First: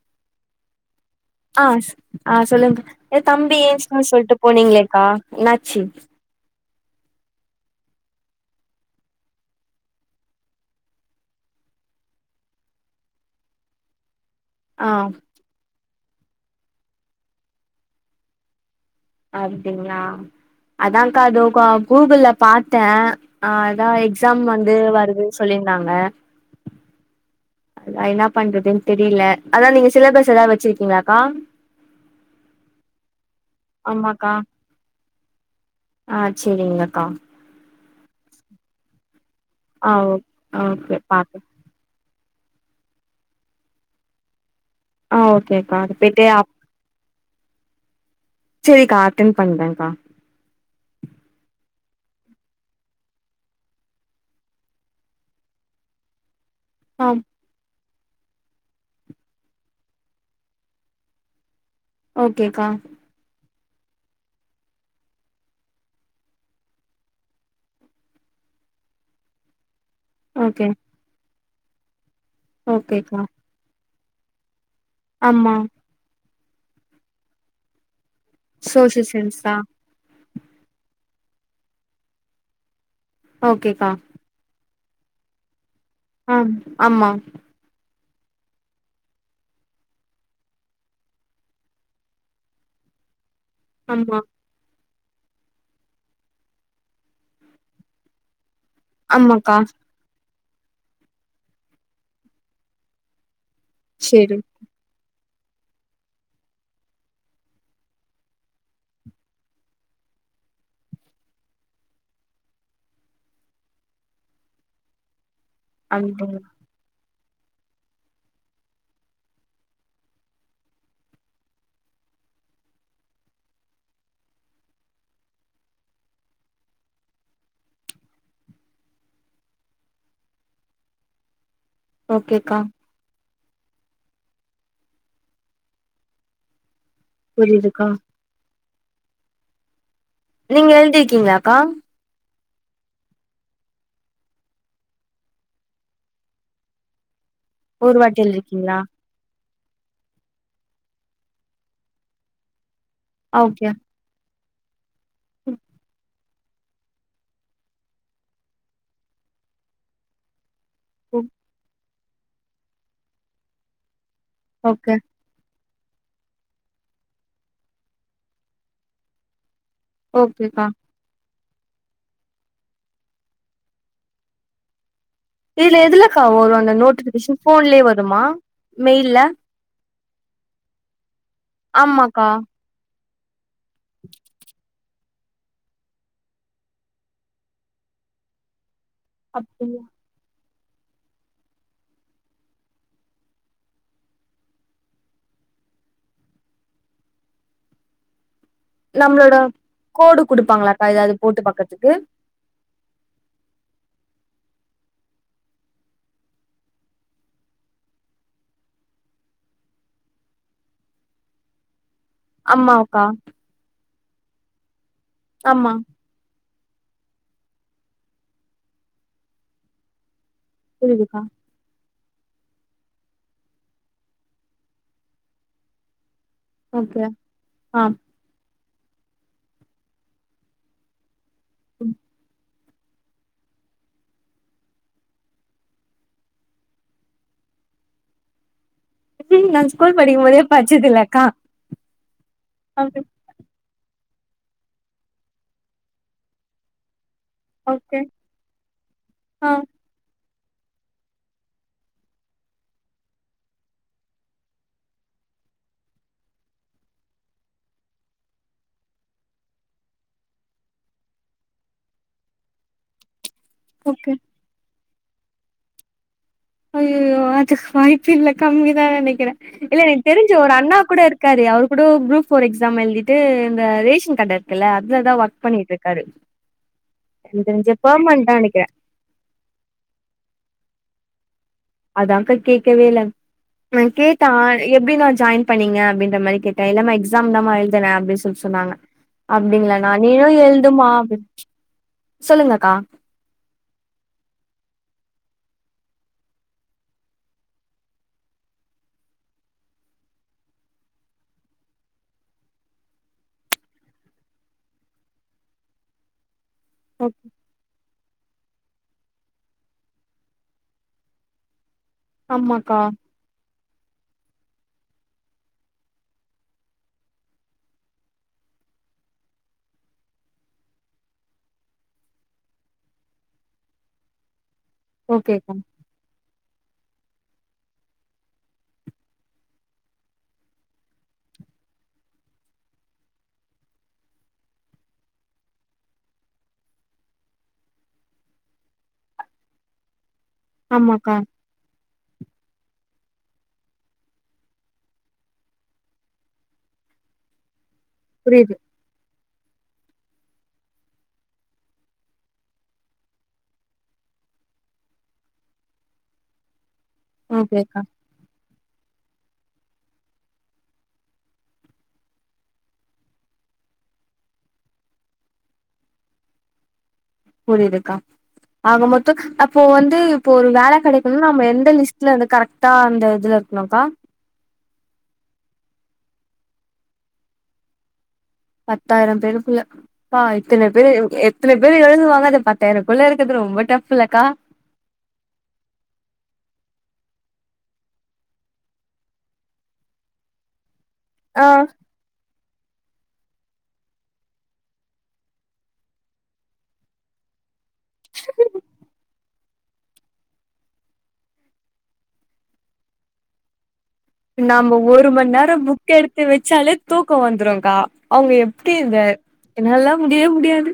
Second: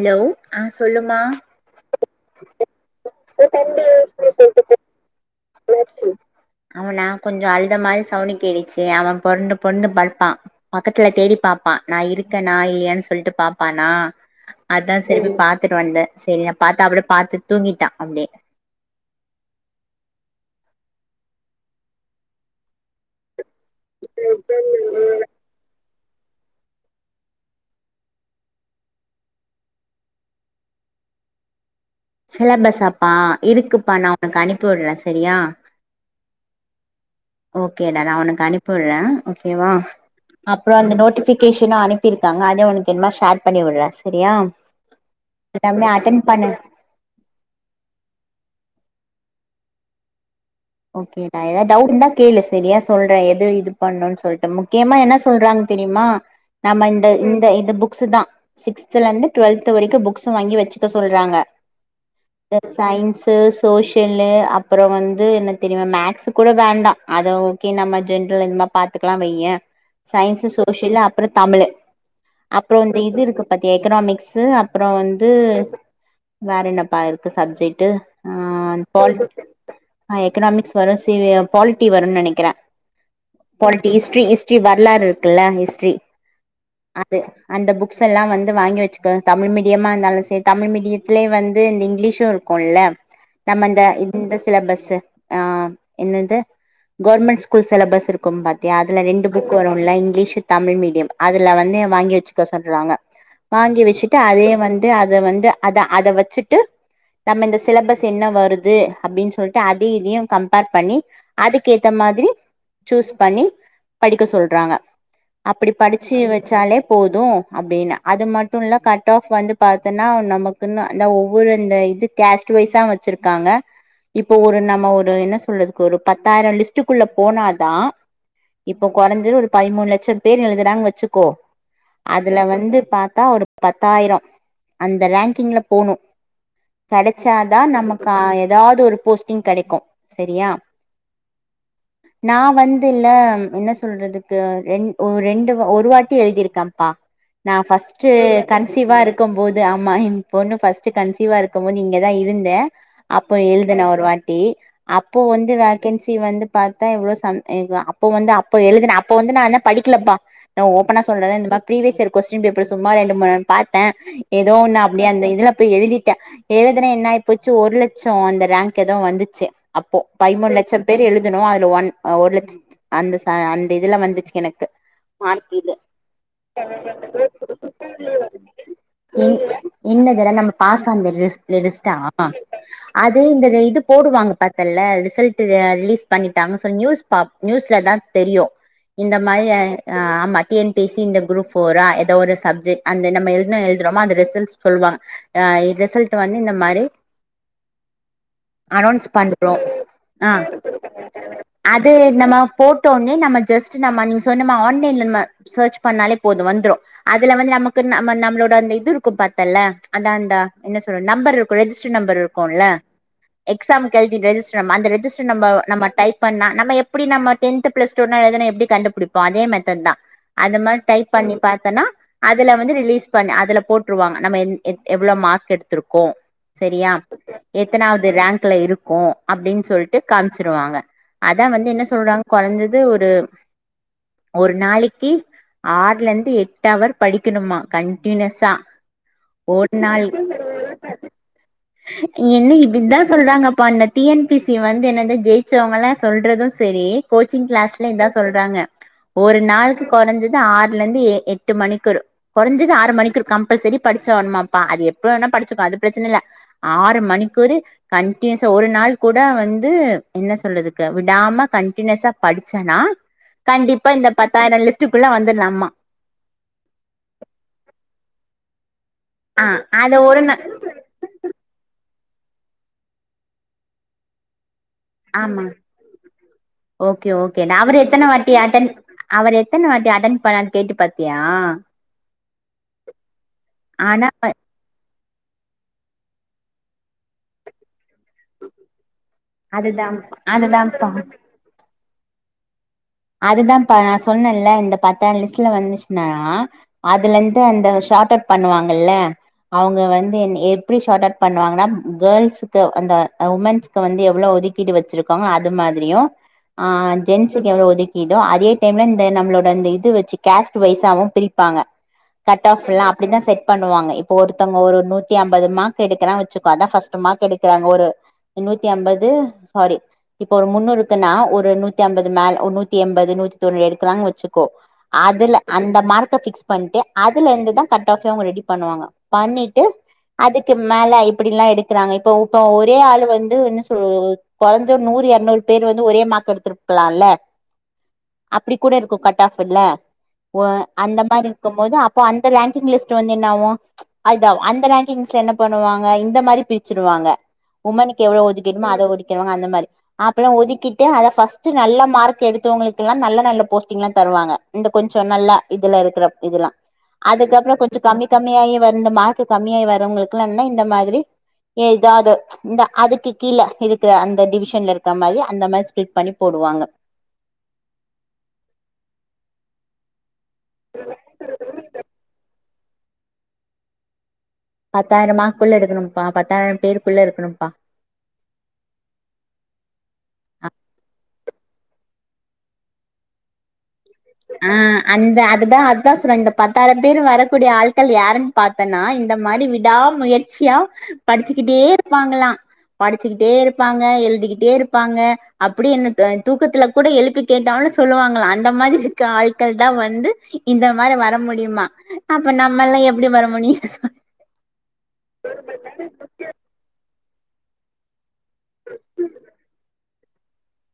Allow ஆஹ சொல்லும் ஆஹா ஆஹ சொல்லுங்க ஏ தம்பி ஏத்துப்பானு சொல்லிட்டு போனீங்களேக்கா என்னாச்சு அவ நா கொஞ்சோ அழுத மாரி சவுன்டு கேட்டுச்சு அவ பொருண்டு பொருண்டு படுப்பா பக்கத்துல தேடி பாப்பா நா இருக்கனா இல்லியான் சொல்லிட்டு பாப்பானா ஆ அதா செரி பாத்துட்டு வந்த செரியா பாத்தா அப்பறோ பாத்து தூங்கிட்டா அப்டியே அப்டிங்களா அதாங்க்கா அது கூகுள்ல பாத்த அஹ அதா எக்ஸாம் வந்து வருது சொல்லியிருந்தாங்க அதா என்ன பண்றதுன்னு தெரல அதா நீங்க சிலபஸ் ஏதாவது வச்சிருக்கீங்களாக்கா சிலபஸாப்பா இருக்குப்பா நா ஆமாக்கா உனக்கு அனிப்புடுற செரியா ஆ செரிங்கக்கா ஓக் ஓகேடா நா ஒனக்கு அனிப்புடுற ஓ ஓகேவா ஆ ஓ அப்புறோ அந்த ஓகே பாப்போ நோட்டிபிகேஷன் அனுப்பிருக் க்காங்க அதே உனக்கு என்மா ஷேர் பண்ணி வுடுற செரியா ஆ ஓகேக்கா [unintelligible] செரிக்கா அட்டன் பண்றங்க்கா ஓகேடா ஏதாவது டவுட் இருந்தா கேளு செரியா சொல்ற எது இதுபண்ணோன் சொல்ட்டு முக்கியமா என்ன சொல்றாங் தெரியுமா நம்ம ஆ இந்த இந்த இது புக் புக்ஸ்தா சிக்ஸ்த்துல இருந்து டுவெல்த் வரிக்கு புக்ஸ் வாங்கி வச்சுக்க சொல்றாங்க த ஓகேக்கா சைன்ஸ் ஸ் சோஷியல்லு அப்பறோ வந்து என்ன தெரியுமா மேக்ஸ்க் கூட வேண்டா அத ஓகே நம்ம ஜென்ரல் இந்தமா பாாத்துக்கலா வையே. சயின்ஸ்சு ஓகே சோசியல் அப்பறோத். தமிலு அப்பறோ இந்த இது ஓகேக்கா இருக்கு பாத்தியேக் எக்கனாமிக்ஸு அப் புறோ வந்து ஆமா வேற என்னப்பா இருக்கு சப்ஜெக்ட்டு சோசியல் சயின்ஸ்தா ஆயிக் எக்கனாமிக்ஸ் வர சிறிய பாலிட்டி வருன்னு நெனிக்கிற. பால்டி ஓகேக்கா ஹிஸ்ட்ரி ஹிஸ்ட்ரி வ நல்லா இருக்குல்ல ஹிஸ் ஆம் ஆமா புக்ஸ் எல்லா வந்து வாங்கி வெச்சுக்கோங் தமிழ் மீடியம்மா இருந்தாலு செரி தமிழ் மீடியத்திலயே வந்து இந்த இங்கிலீஷும் இருக்குல்ல நம்மந்த ஆமா இந்த சிலபஸ்சு ஆஹம் என்னது கவர்மெண்ட் ஸ்கூல் செலபஸ் இருக்கும் பாத் தியா அதுல ரெண்டு புக் ஆமாக்கா வருல்ல இங்கிலீஷ் தமிழ் மீடியம் அதுல வந்து வாங்கி வெச்சுக்க சொல்றாங்க வாங்கி வெச்சுட்டு சேரி அதே வந்து அத வந் து அதா அத வச்சுட்டு நம்ம இந்த சிலபஸ் என்ன வருது அப்டின்னு சொல்லிட்டு அது தி இதியு கம்பேர் பண்ணி அதுக்கு ஏத்த மாதிரி சூஸ் பண்ணி படிக்க சொல்றாங்க அப்படி படிச்சு அப்டிங்களா வச்சாலே போது னு அப்டின்னு அது மட்டும் இல்ல கட் ஆப் வந்து பாத்தின்னா நமக்குன்னு அந்த ஒவ்வொரு இந்த இது கேஸ்ட் வைஸ்சா வச்சுருக்காங்க இப்போ ஒரு நம் நம்ம ஒரு என்ன சொல்றதுக்கு ஒரு பத்தாயிரோ லிஸ்டக்குள்ள போனாதா இப்போ கொறஞ்சது ஒரு பதிமூணு லட்சோ பேர் எழுதுறாங்கன் வச்சுக்கோ அதுல ஓகேக்கா வந்து பாத்தா ஒரு பத்தாயிரோ அந்த ரேங்கிங்ல போணு கெடச்சாதா புரியுதுக்கா நமக்கா எது ஏதாவது ஒரு போஸ்டிங் கெடைக்கு சரியா நீங்க எழுதி இருக்கீங்களாக்கா நா வந்து இல்ல என்ன சொல்றதுக்கு ரெண் ஒ ரெண்டு ஒரு வாட்டி எழுதிருக்கம்ப்பா நா ஒரு ஃபர்ஸ்ட்டு வாட்டி எழுதிருக்கீங்களா கன்சீவா இருக்கும் போது இது ஆமா எம் பொண்ணு ஃபஸ்ட்டு கன்சீவா இருக்கும் போது இங்கதா இருந்த அப்போ ஓகே எழுதுன ஒரு வா டி அப்போ வந்து வேக்கன்சி வந்து பாத்தா எவ்வளோ சம் இதா அப்போ வந்து அப்போ எழுதுன அப்போ வந்து நா என்ன படிக்கலப்பா நா ஓப்பனா சொல்ற இந்த மாதிரி பிரீவியஸ் இருக் கொஸ்டின் பேப்பர் சும்மா ரெண்டு மூணு பாத்த ஏதோ ஒன்ன ஓகே அப்படியே அந்த இதுல போய் எழுதிட்ட எழுதுன என்ன ஆய் போச்சு ஒரு லட்சோ அந்த ரேங்க் ஏதோ வந்து ச்சு அப்போ பதிமூணு ஓகேக்கா லட்சோ பேர் எழு துனோ அதுல ஒன் ஒரு லட்ச்சத் அந்த ச அந்த இதுல வந்துச்சு எனக்கு மார்க் இது இதுல எதுலக்கா வரு அந்த நோட்டிபிகேஷன் போன்லயே வருமா மெயில்ல இன்னெதுடா நம்ம பாஸ் அந்த ரிஸ் இல்ல ரிஸ்டா ஆமாக்கா அது இந்த ரே போடுவாங்க பாத்தல்ல ரிசல்ட் ஆஹ் ரிலீஸ் பண்ணிட்டாங்க சொ நியூஸ் நியூஸ்ல தான் தெரியும் இந்த மாதிரி அப்டியா ஆமா T N P S C இந்த குரூப் போரா ஏதோ ஒரு சப்ஜெக்ட் அந்த நம்ப என்ன எழுதுறோமோ அந்த ரிசல்ட் சொல்லுவாங்க அஹ் ரிசல்ட் வந்து இந்த மாரி அன்னோன்ஸ் நம்மளோட பண்றோம் கோடு ஆஹ் குடுப்பாங்களாக்கா ஏதாவது போட்டு பாக்கறதுக்கு அது நம்ம போட்டோனே நம்ம ஜஸ்ட் நம்ம நீங்க சொன்ன மா அன்லைன்ல நம்ம சர்ச் பண்ணாலே போதும் வந்துரும் அதுல வந்து நமக்கு நம்மளலோட இது இருக்கும் பத்தல அத அந்த என்ன சொல்ல நம்பர் இருக்கும் ரெஜிஸ் ட்டர் நம்பர் இருக்கும்ல ஆமாக்கா எக்ஸாமுக்கு எழுதி ரிஜிஸ்டர் நம்பர் அந்த ரெஜிஸ் ட்டர் நம்ம ஆமா நம்ம டைப் பண்ணா நம்ம எப்டி நம்ம டென்த் பிளஸ் டுனால எழுதுன எப்டி கண்டுபிடிப்போ அதே மெத்தட் தான் அந்த மாதரி டைப் புரியுதுக்கா பண்ணி பாத்தேன்னா அதுல வந்து ரிலீஸ் பண்ண அதுல போட்டுருவாங்க நம்ம எந் எந் எவ்வளவு மார்க் எடுத்திருக்கோம் சேரியா ஓகே ஆ எத்தனாவது ரேங்க் ல இருக்கும் அப்படின்னு சொல்லிட்டு காமிச்சிருவாங்க அதான் வந்து என்ன சொல்றாங்க குறைஞ்சது ஒரு ஒரு நாளைக்கு ஆறுல இருந்து எட்டவர் படிக்கணுமா கண்டினியூஸா நான் ஒரு ஸ்கூல் நாள் படிக்கும் போதே படிச்சதில்லக்கா என்ன இப்டிதா சொல்றாங்கப்பா இந்த டி என் பி சி வந்து என்ன ஜெயிச்சவங்கல்லாம் சொல்றதும் சேரி கோச்சிங் கிளாஸ்ல ஓகே இதான் சொல்றாங்க ஒரு ஆ நாளுக்கு குறைஞ்சது ஆறுல இருந்து எட்டு மணிக்கு குறைஞ்சது ஆறு மணிக்கு கம்பல்சரி படிச்சியாணுபா அது எப்படிவேணா படிச்சிக அது பிரச்சனை இல்ல ஆறு மணிக்குவோரு கண்டினியூஸா ஒரு நாள் கூட வந்து என்னச்சொல்றதுக்கு விடாம கண்டினியூஸா படிச்சன்னா கண்டிப்பா ஓகே இந்த பத்தாயிரம் லிஸ்ட் ட்டுக்குள்ள வந்துடலாம அய்யயோ அதுக்கு வாய்ப்பில்லா கம்மி நினைக்கிறேன் ஆ இல்ல என அது தெரிஞ்ச நா ஒரு அண்ணா கூட இருக்காரு அவர் கூட குரூப் ப்போர்எக்ஸாம் எழுதிட்டு இந்த ரேஷன் கட இருக்குல்ல அதுலதா ஒர்க் ஆமா பண்ணிட்ருக்காரு ஓகே ஓகே எனக்கு தெரிஞ்சு அவர் எத்தனை வாட்டி பெர்மனன்ட்டா நெனைக்கிறே அவர் எத்தனை வாட்டி அட்டன் பண்ணருனு கேட்டு பா த்தியா அதங்கா கேட்கவேயில்லா நா ஆனா கேட்டா எப்படி நான் ஜாயின் பண்ணிங்க அப்பிடின்ற மாரி கேட்ட இல்லாம எக்ஸாம் தானம்மா எழுதி தன அப்டின்னு சொல் சொன்னாங்க அப்படிங்களா நா அதுதான்ப்பா நீயோ எழுதுமா அதுதான்ப்பா அப்டின் சொல்லுங்கக்கா அதுதான் நான் சொன்னல இந்த பத்தயிரம் லிஸ்ட்ல வந்துச்சுன்னா அதுல இருந்து அந்த ஷார்ட் அவுட் பண்ணுவாங்கல்ல அவங்க வந்து எப்டி ஷார்ட் அவுட் பண்ணுவாங்கன்னா கேர்ள்சுக்கு அந்த உமென்ஸ்கு வந்து எவ்வளவு ஒதுக்கீடு வச்சிருக்காங்க அது மாதிரியும் ஆஹ் ஜென்ஸ்க்கு எவ்வளவு ஒதுக் இதோ அதே டைம்ல இந்த நம்மளோட அந்த இது வச்சு கேஸ்ட் வைசாவும் பிரிப்பாங்க கட் ஆஃப் ஆமாக்கா எல்லாம் அப்படிதான் செட் பண்ணுவாங்க இங்ப ஒருத்தவங்க நூத்தி அன்பாது மார்க் எடுக்குறாங்கன்னா வச்சுக்கோ அதான் ஃபர்ஸ்ட் மார்க் எடுக்குறாங்க நூத்திஅன்பது சாரி முன்னுருக்கு நூத்தா அன்பது நூத்தி எண்பது நூத்தி தொண்ணூறு எடுக்குறாங்க வச்சுக்கோ அதுல ஓகேக்கா அந்த மார்க்க ஃபிக்ஸ் பண்ணிட்டு அதுல இருந்துதான் கட்ட ஆஃப் அவங்க ரெடி பண்ணுவாங்க பண்ணிட்டு அதுக்கு மேல இப்டி எல்லாம் எடுக்கிறாங்க இப்ப இப்போ ஒரே ஆள் வந்துன்ன சொ குறைஞ்சோ நூறு இருநூறு பேர் வந்து ஒரே மார்க்கு எடுத்துருக்கலாம்ல அப்டி கூட இருக்கும் கட் ஆஃப் இல்ல அப்போ அந்த ஆமாக்கா மாரி இருக்கும்போது அப்போ அந்த ரங்கிங் லிஸ்ட் ட்டு வந்து என்ன ஆகும் அதுதான் ஆகும் அந்த ரங்கிங் என்ன பண்ணுவாங்க இந்த மாதிரி பிரிச்சிருவாங்க உமனுக்கு எவ்ளோ புரியுது ஒதுக்குமோ அதோ ஒதுக்கிறவங்க அந்தமாரி அப்பள ஒதுக்கிட்டு அதா பர்ஸ்ட் நல்ல மார்க் எடு த்தவங்களுக்குல்லா நல்ல நல்ல போஸ்டிங் எல்லா தருவாங்க இந்த கொஞ்ச நல்ல இதுல இருக்கிற இதுல்லா அதுக்கப்பறம் கொஞ்ச ஓகேக்கா கம்மி கம்மியாயி வந்த மார்க் மார்க் கம்மிய் வரவங்களுக்குல்லா இந்த மாரி ஏதாவது இந்த அதுக்கு கீழே இருக்கிற அந்த டிவிஷன்ல இருக்கிற மாரி அந்த மாரி ஸ்பிலிட் பண்ணி போடுவாங்க புரியித்துக்கா ஆக மொத்தம் அப்போ வந்து இப்ப ஒரு வேலை கிடைணும் நம்ப எந்த லிஸ்ட்ல வந்து கரெக்ட் தா அந்த இதுல இருக்கனும் கா பத்தாயிரமாக்குள்ள எடுக்கணும்ப பத்தாயிரம் பேருக்குள்ள இருக்குணுபா பத்தாயிரம் பேருக்குள்ள பா இத்தன பேரு எத்தன பேர் எழுதுவாங்க அத பத்தாயிரம் குள்ள இருக்குது ரொம்ப டப்ஃ ஆஹ் அந்த அதுதான் அதுதான் சொல்றேன் இந்த பத்தாயிரம் பேர் வரக்கூடிய ஆள்கள் யாருன்னு பாத்தேன்னா இந்த மாரி விடா முயற்சியா ஆ படிச்சிக்கிட்டே இருப்பாங்களா படிச்சிக்கிட்டே இருப்பாங்க எழுதிக்கிட்டே இருப்பாங்க அப்படி என்ன தூக்கத்தல கூட எழுப்பி கேட்டாலு சொல்லுவாங்களா அந்த மாரி ஆள்கள் தான் வந்து இந்த மாரி வர முடியுமா அப்ப நம்மல்லா எப்டி வர முடியோ நாம ஒரு மணி நேரம் புக் எடுத்து வச்சாலே தூக் தூக்காவந்துரோ அக்கா அவங்க எப்டி இதா என்னால முடியவே முடியாது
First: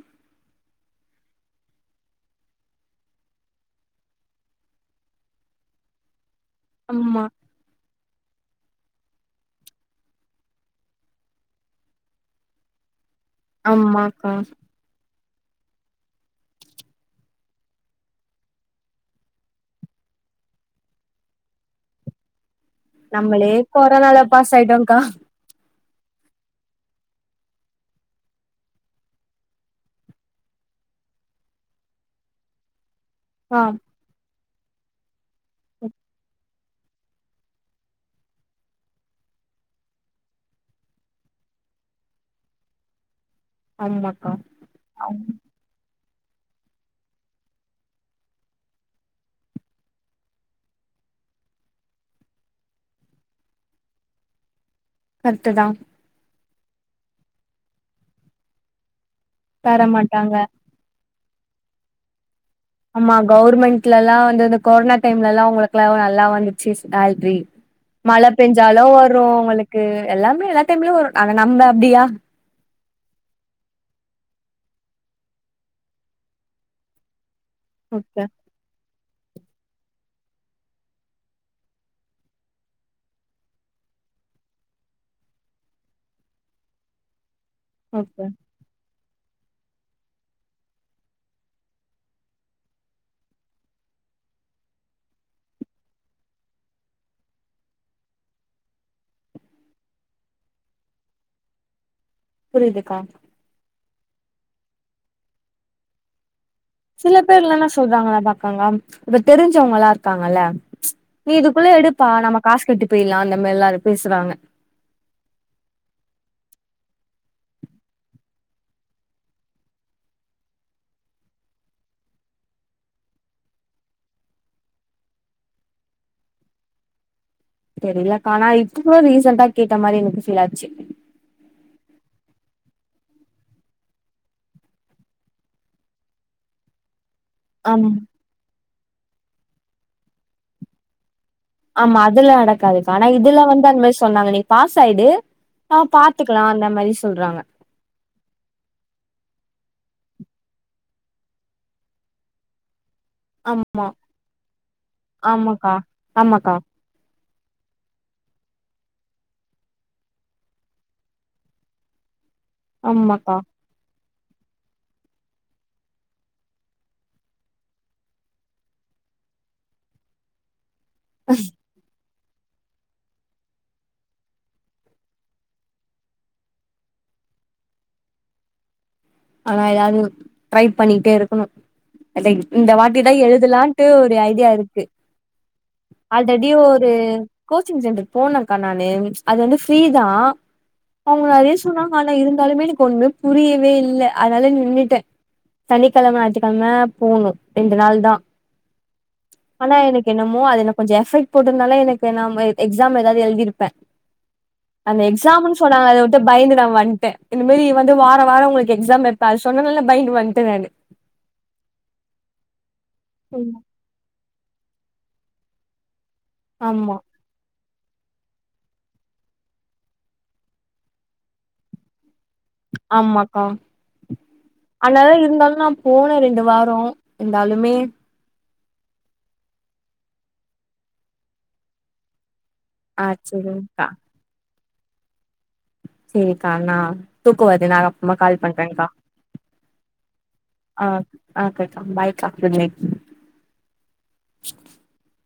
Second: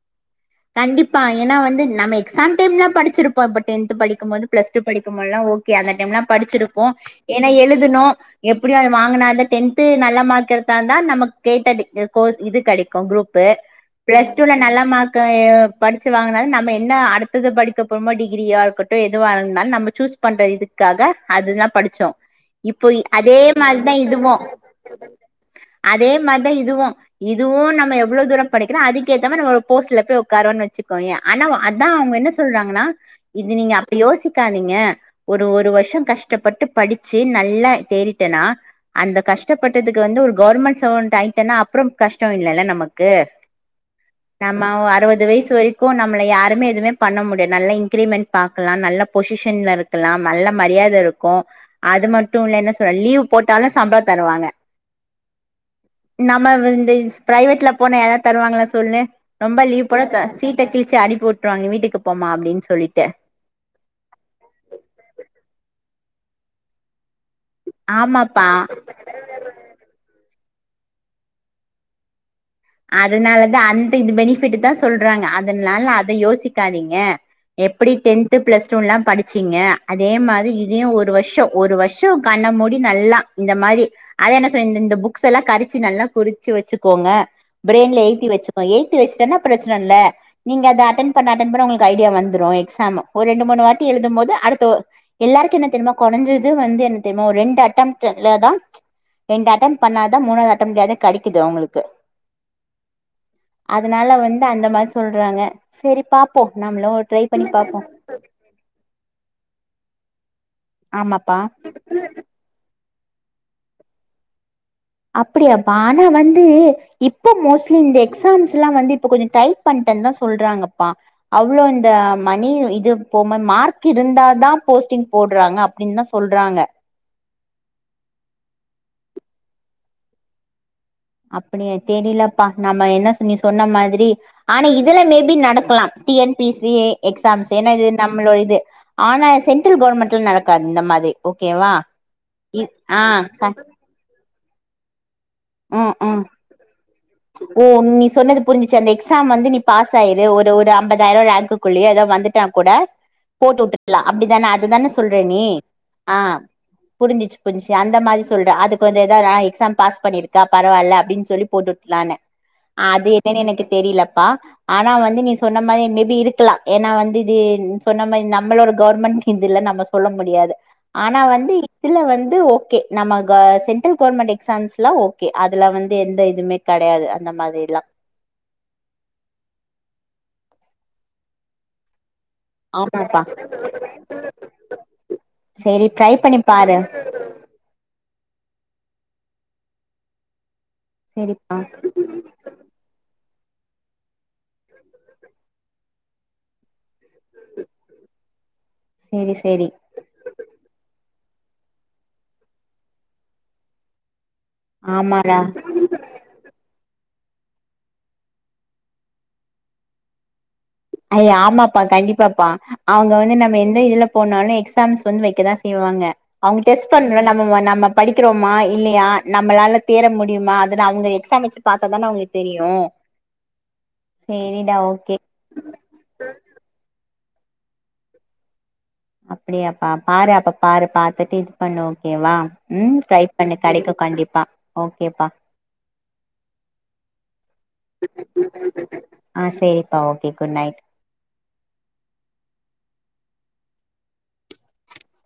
கண்டிப்பா ஏன்னா வந்து நம் எக்ஸாம் டைம்லா படிச்சிருப்போ இப்ப டென்த் படிக்கும் போது பிளஸ் டூ படிக்கும்போதுல்லா ஓகே அந்த டைம்லாம் படிச்சிருப்போம் ஆமா ஏன்னா எழுதனும் எப்படிய வாங்கினா அந்த டென்து நல்ல மார்க் எடுத்தாந்தான் நமக்கு கேட்ட கோர்ஸ் இது கிடைக்கும் குரூப் பு ஆமாக்கா பிளஸ் டூல நல்ல மார்க் கா ஏ படிச்சு வாங்கினால நம்ப என்ன அடுத்தது படிக்க போறோமோ டிகிரியா இருக்கட்டோ எதுவா இருனாலு நம்ப சூஸ் பண்ற இதுக்காக அதுதான் படிச்சோ இப்போ அதே நம்மளே மாரிதா கொரோனாள இதுவு பாஸ் ஆயிட்டோன்க அதே மாரிதா இதுவு இதுவு நம்ம எவ்ளோ தூரம் படிக்கிறோ அதுக்கேத்த மாரி நம்ம போஸ்ட்ல போய் உக்காருவொன் வச்சுக்கோயே ஆனா அதா அவுங்க என்ன சொல்றாங்கனா இது ஆ நீங்க அப்டியோசி க்காதிங்க ஒரு ஒரு வருஷ கஷ்டப்பட்டு படிச்சு நல்லா தேரிட்டனா அந்த கஷ்டப்பட்டதுக்கு வந்து ஒரு கவர்மெண்ட் சர்வன்ட் ஆயிட்டன்னா அப்றம் கஷ்டொ இல்லல்ல நமக்கு ஆமா நம்ம ஒ அறுவது வயசு வரைக்கு ந ம்மல யாருமே எதுமே பண்ண முடியா நல்லா இன்கிரிமெண்ட் பாக்கலா நல்ல பொஷிஷன்ல இருக்கலா நல்ல மரியாத இருக்கூ அது மட்டுல்ல என்ன சொ லீவ் போட்டாலு சம்பள தருவாங்க கர்ட்டுதா நம்ம வி இந்த ஸ் ப்ரைவேட்ல போன யாரா தருவாங்களா சொல்லு ரொம்ப தர லீவ் போட்ட த மாட்டாங்க சீட்டக் கிழிச்சி அனிப்பிவுட் டுவாங்க வீட்டுக்கு போமா அப்டின் ஆமா கவுர்மெண்ட்லல்லா வந்துந்த கொரோனா டைம்லல்லா அவுங்கள [unintelligible] நல்லா வந்துச்சு [unintelligible] [unintelligible] மழ ஆமாப்பா பெஞ்சாலு வரு உங்களுக்கு எல்லாமே எல்லா டைம்லயு வரு ஆனா நம்ப அப்டியா அதுனாலதா அந்த இந்த பெனிஃபிட்டு்தா சொல்றாங்க அதுனால அத யோசிக்காதீங்க எப்பிடி ஓகே டென்த்து பிளஸ் டூன்லா படி ச்சீங்க அதே மாரி இதையு ஒரு வர்ஷொ ஒரு வர்ஷொ கண்ணமூடி நல்லா இந்த மாரி அத என்ன சொல்றெ இந்தந்த புக்ஸெல்லா கரச்சி நல்லா குறுச்சு வச்சுக்கோங்க பிரைன்ல ஓகே ஏத்திவச்சுக்கோ ஏ த்தி வச்சுட்டன்னா ப்ரச்சனல்ல நீங்க அத அட்டன் பண்ண அட்டன் பண்ண உங்களுக்கு ஐடியா வந்துரு எக்ஸாமு ஒரு ரெண்டு மூணு வாட்டி எழுதும் போது அடுத்து எல்லாருக்கு என்ன தெரிமா கொறஞ்சது வந்து என்ன தெரிமா ஒரு ரெண்டு அட்டம்டுலதா ரெண்டு அட்டன் பண்ணாதா மூனாது அட்டம்ட்லயாது கெடக்கிது அவுங்களுக்கு புரியிதுக்கா அதுனால வந்து அந்த மார் சொல்றாங்க செரிப்பாப் சில பேர்லா என்ன சொல்றாங்கனாப் பாக்கங்கா இப்ப தெரிஞ்சவுங்களாருக் காங்கல்ல நீ ஆமாப்பா இதுக்குள்ள எடுப்பா நம்ம காசு கட்டிப் பீலா அந்த மாரில்லாரு பேசுறாங்க அப்பிடியாப்பா ஆனா வந்து இப்போ மோஸ்ட்லி இந்த எக்ஸாம்ஸுல்லா வந்து இப்ப கொஞ்ச டைட் பண்ட்டன் தா சொல்றாங்கப்பா அவ்ளோ இந்த மணி இது போம மார்க் இருந்தாதா போஸ்டிங் போட்றாங்க அப்டின்தா சொல்றாங்க தெரிலக்கானா இப்ப ரீசென்ட்டா கேட்ட மாரி எனக்கு ஃபீல் ஆச்சு அப்பிடியா தெரிலப்பா நம்ம என்ன சொன் நீ சொன்ன மாதிரி ஆனா இதுல மேபி நடக்கலா T N P C exams ஏனா இது ஆமா நம்ளோ இது ஆனா சென்ட்ரல் கவர்மெண்ட்ல நடக்காது இந்த மாரி ஆமா அதுல நடக்காதுக்கா ஆனா இதுல க வந்து அந் மாரி சொன்னாங்க நே பாஸாயிடு ம் ம் ஓ நீ சொன்னது புரிஞ்சுச்சு அந்த எக்ஸாம் வந்து நீ பாஸ் ஆயி து ஒரு ஒரு அம்பதாயிரொ ரேங்க்குக்குள்ளயே எதோ வந்துட்டா கூட போட்டு ஆமா வுட்டுட்லா அப்டிதான அதுதான சொல்ற நீ ஆமாக்கா ஆ ஆமாக்கா புரிஞ்சிச்சு கொஞ்ச சேந்த மாரி சொல்டா அதுக்கு வந்து எதாரா எக்ஸாம் பாஸ் பண்ணிருக் க்கா பரவால்ல அப்டின்னு சொல்லி போட்டுட்லானு அது ஆமாக்கா என்னன்னு எனக்கு தெரியல ப்பா ஆனா வந்து நீ சொன்ன மாரி மேபி இருக்கலா ஏன்னா வந்து இது ந் சொன்ன மாரி நம்மளோட கவர்மெண்ட் இது இல்ல நம்ம சொல்ல முடியாது. ஆனா வந்து இதுல வந் து ஓகே நம்ம க சென்ட்ரல் கவர்மெண்ட் எக்ஸாம்ஸ்ல ஓ கே அதுல வந்து எந்த இதுமே கெடையாது அந்த மாதிரி எல்லா. ஆனா எதாவது ட்ரை பண்ணிட்டே இருக்கணு. அது இந்த வாட்டிதா ஆமாப்பா எழுதலான்ட்டு ஒரு ஐடியா இருக்கு. சேரி ட்ரை பண்ணி ஆல்ரெடி பாரு ஒரு கோச்சிங் சென்டர் போன க்கா நானு அது வந்து ஃப்ரீதா. அவங்க நெறைய சேரிப்பா சொன்னாங்க ஆனா இருந்தாலுமே எனக்கு ஒண்ணுமே புரியவே இல்ல. அதால நின்னுட்டே சனிக்கெழம ஞாயித்துக்கெழம போணு ரெண்டு நாள்தா சேரி சேரி ஆனா எனக்கு என்னமோ அது எனக்கு கொஞ்ச எஃபெக்ட் போட்ருந்தன்னா எனக்கு நா அ எக்ஸாம் ஏதாவது எழுதிருப்பே. அந்த ஆமாடா எக்ஸாம்ன்னு சொன்னாங்க அத விட்டு பயந்து நா வன் ட்டே இந்த மாரி வந்து வார வார உங்களுக்கு எக் ஸாம் வப்ப அது சொன்னதுனால பயிந்து வன்ட்டே நானு. அயே ஆமாப்பா கண்டிப்பாப்பா அவங்க வந்து நம்ம எந்த இதுல போனாலு எக்ஸாம்ஸ் வந்து வைக்கதா செய்வாங்க. அவங்க டெஸ்ட் ஆமா பண்ணுல்ல நம்ம நம்ம படிக்கிறோமா இல்லையா நம்மளால தேற முடியுமா அதுல அவங்க எக்ஸாம் வச்சு பாத்தாதான அவங்களுக் ஆமாக்கா சேரிடா ஓகே அதனாலதா இருந்தாலு நா போனே ரெண்டு வாரோ இருந்தாலுமே அப்பிடியாப்பா பாரு அப்ப பாரு பாத்துட்டு இது பண்ணு ஓகேவா ம் ஆ ட்ரை பண்ணு சரிங்க்கா கெடைக்கு கண்டிப்பா. ஓகேப்பா செரிக்கா நா தூக்கோ வருது நா அப்றமா கால் பண்றேன்க்கா ஆ சேரிப்பா ஓகே குட் நைட் ஆ ஓகேக்கா பாய்க்கா குட் நைட். [inaudible]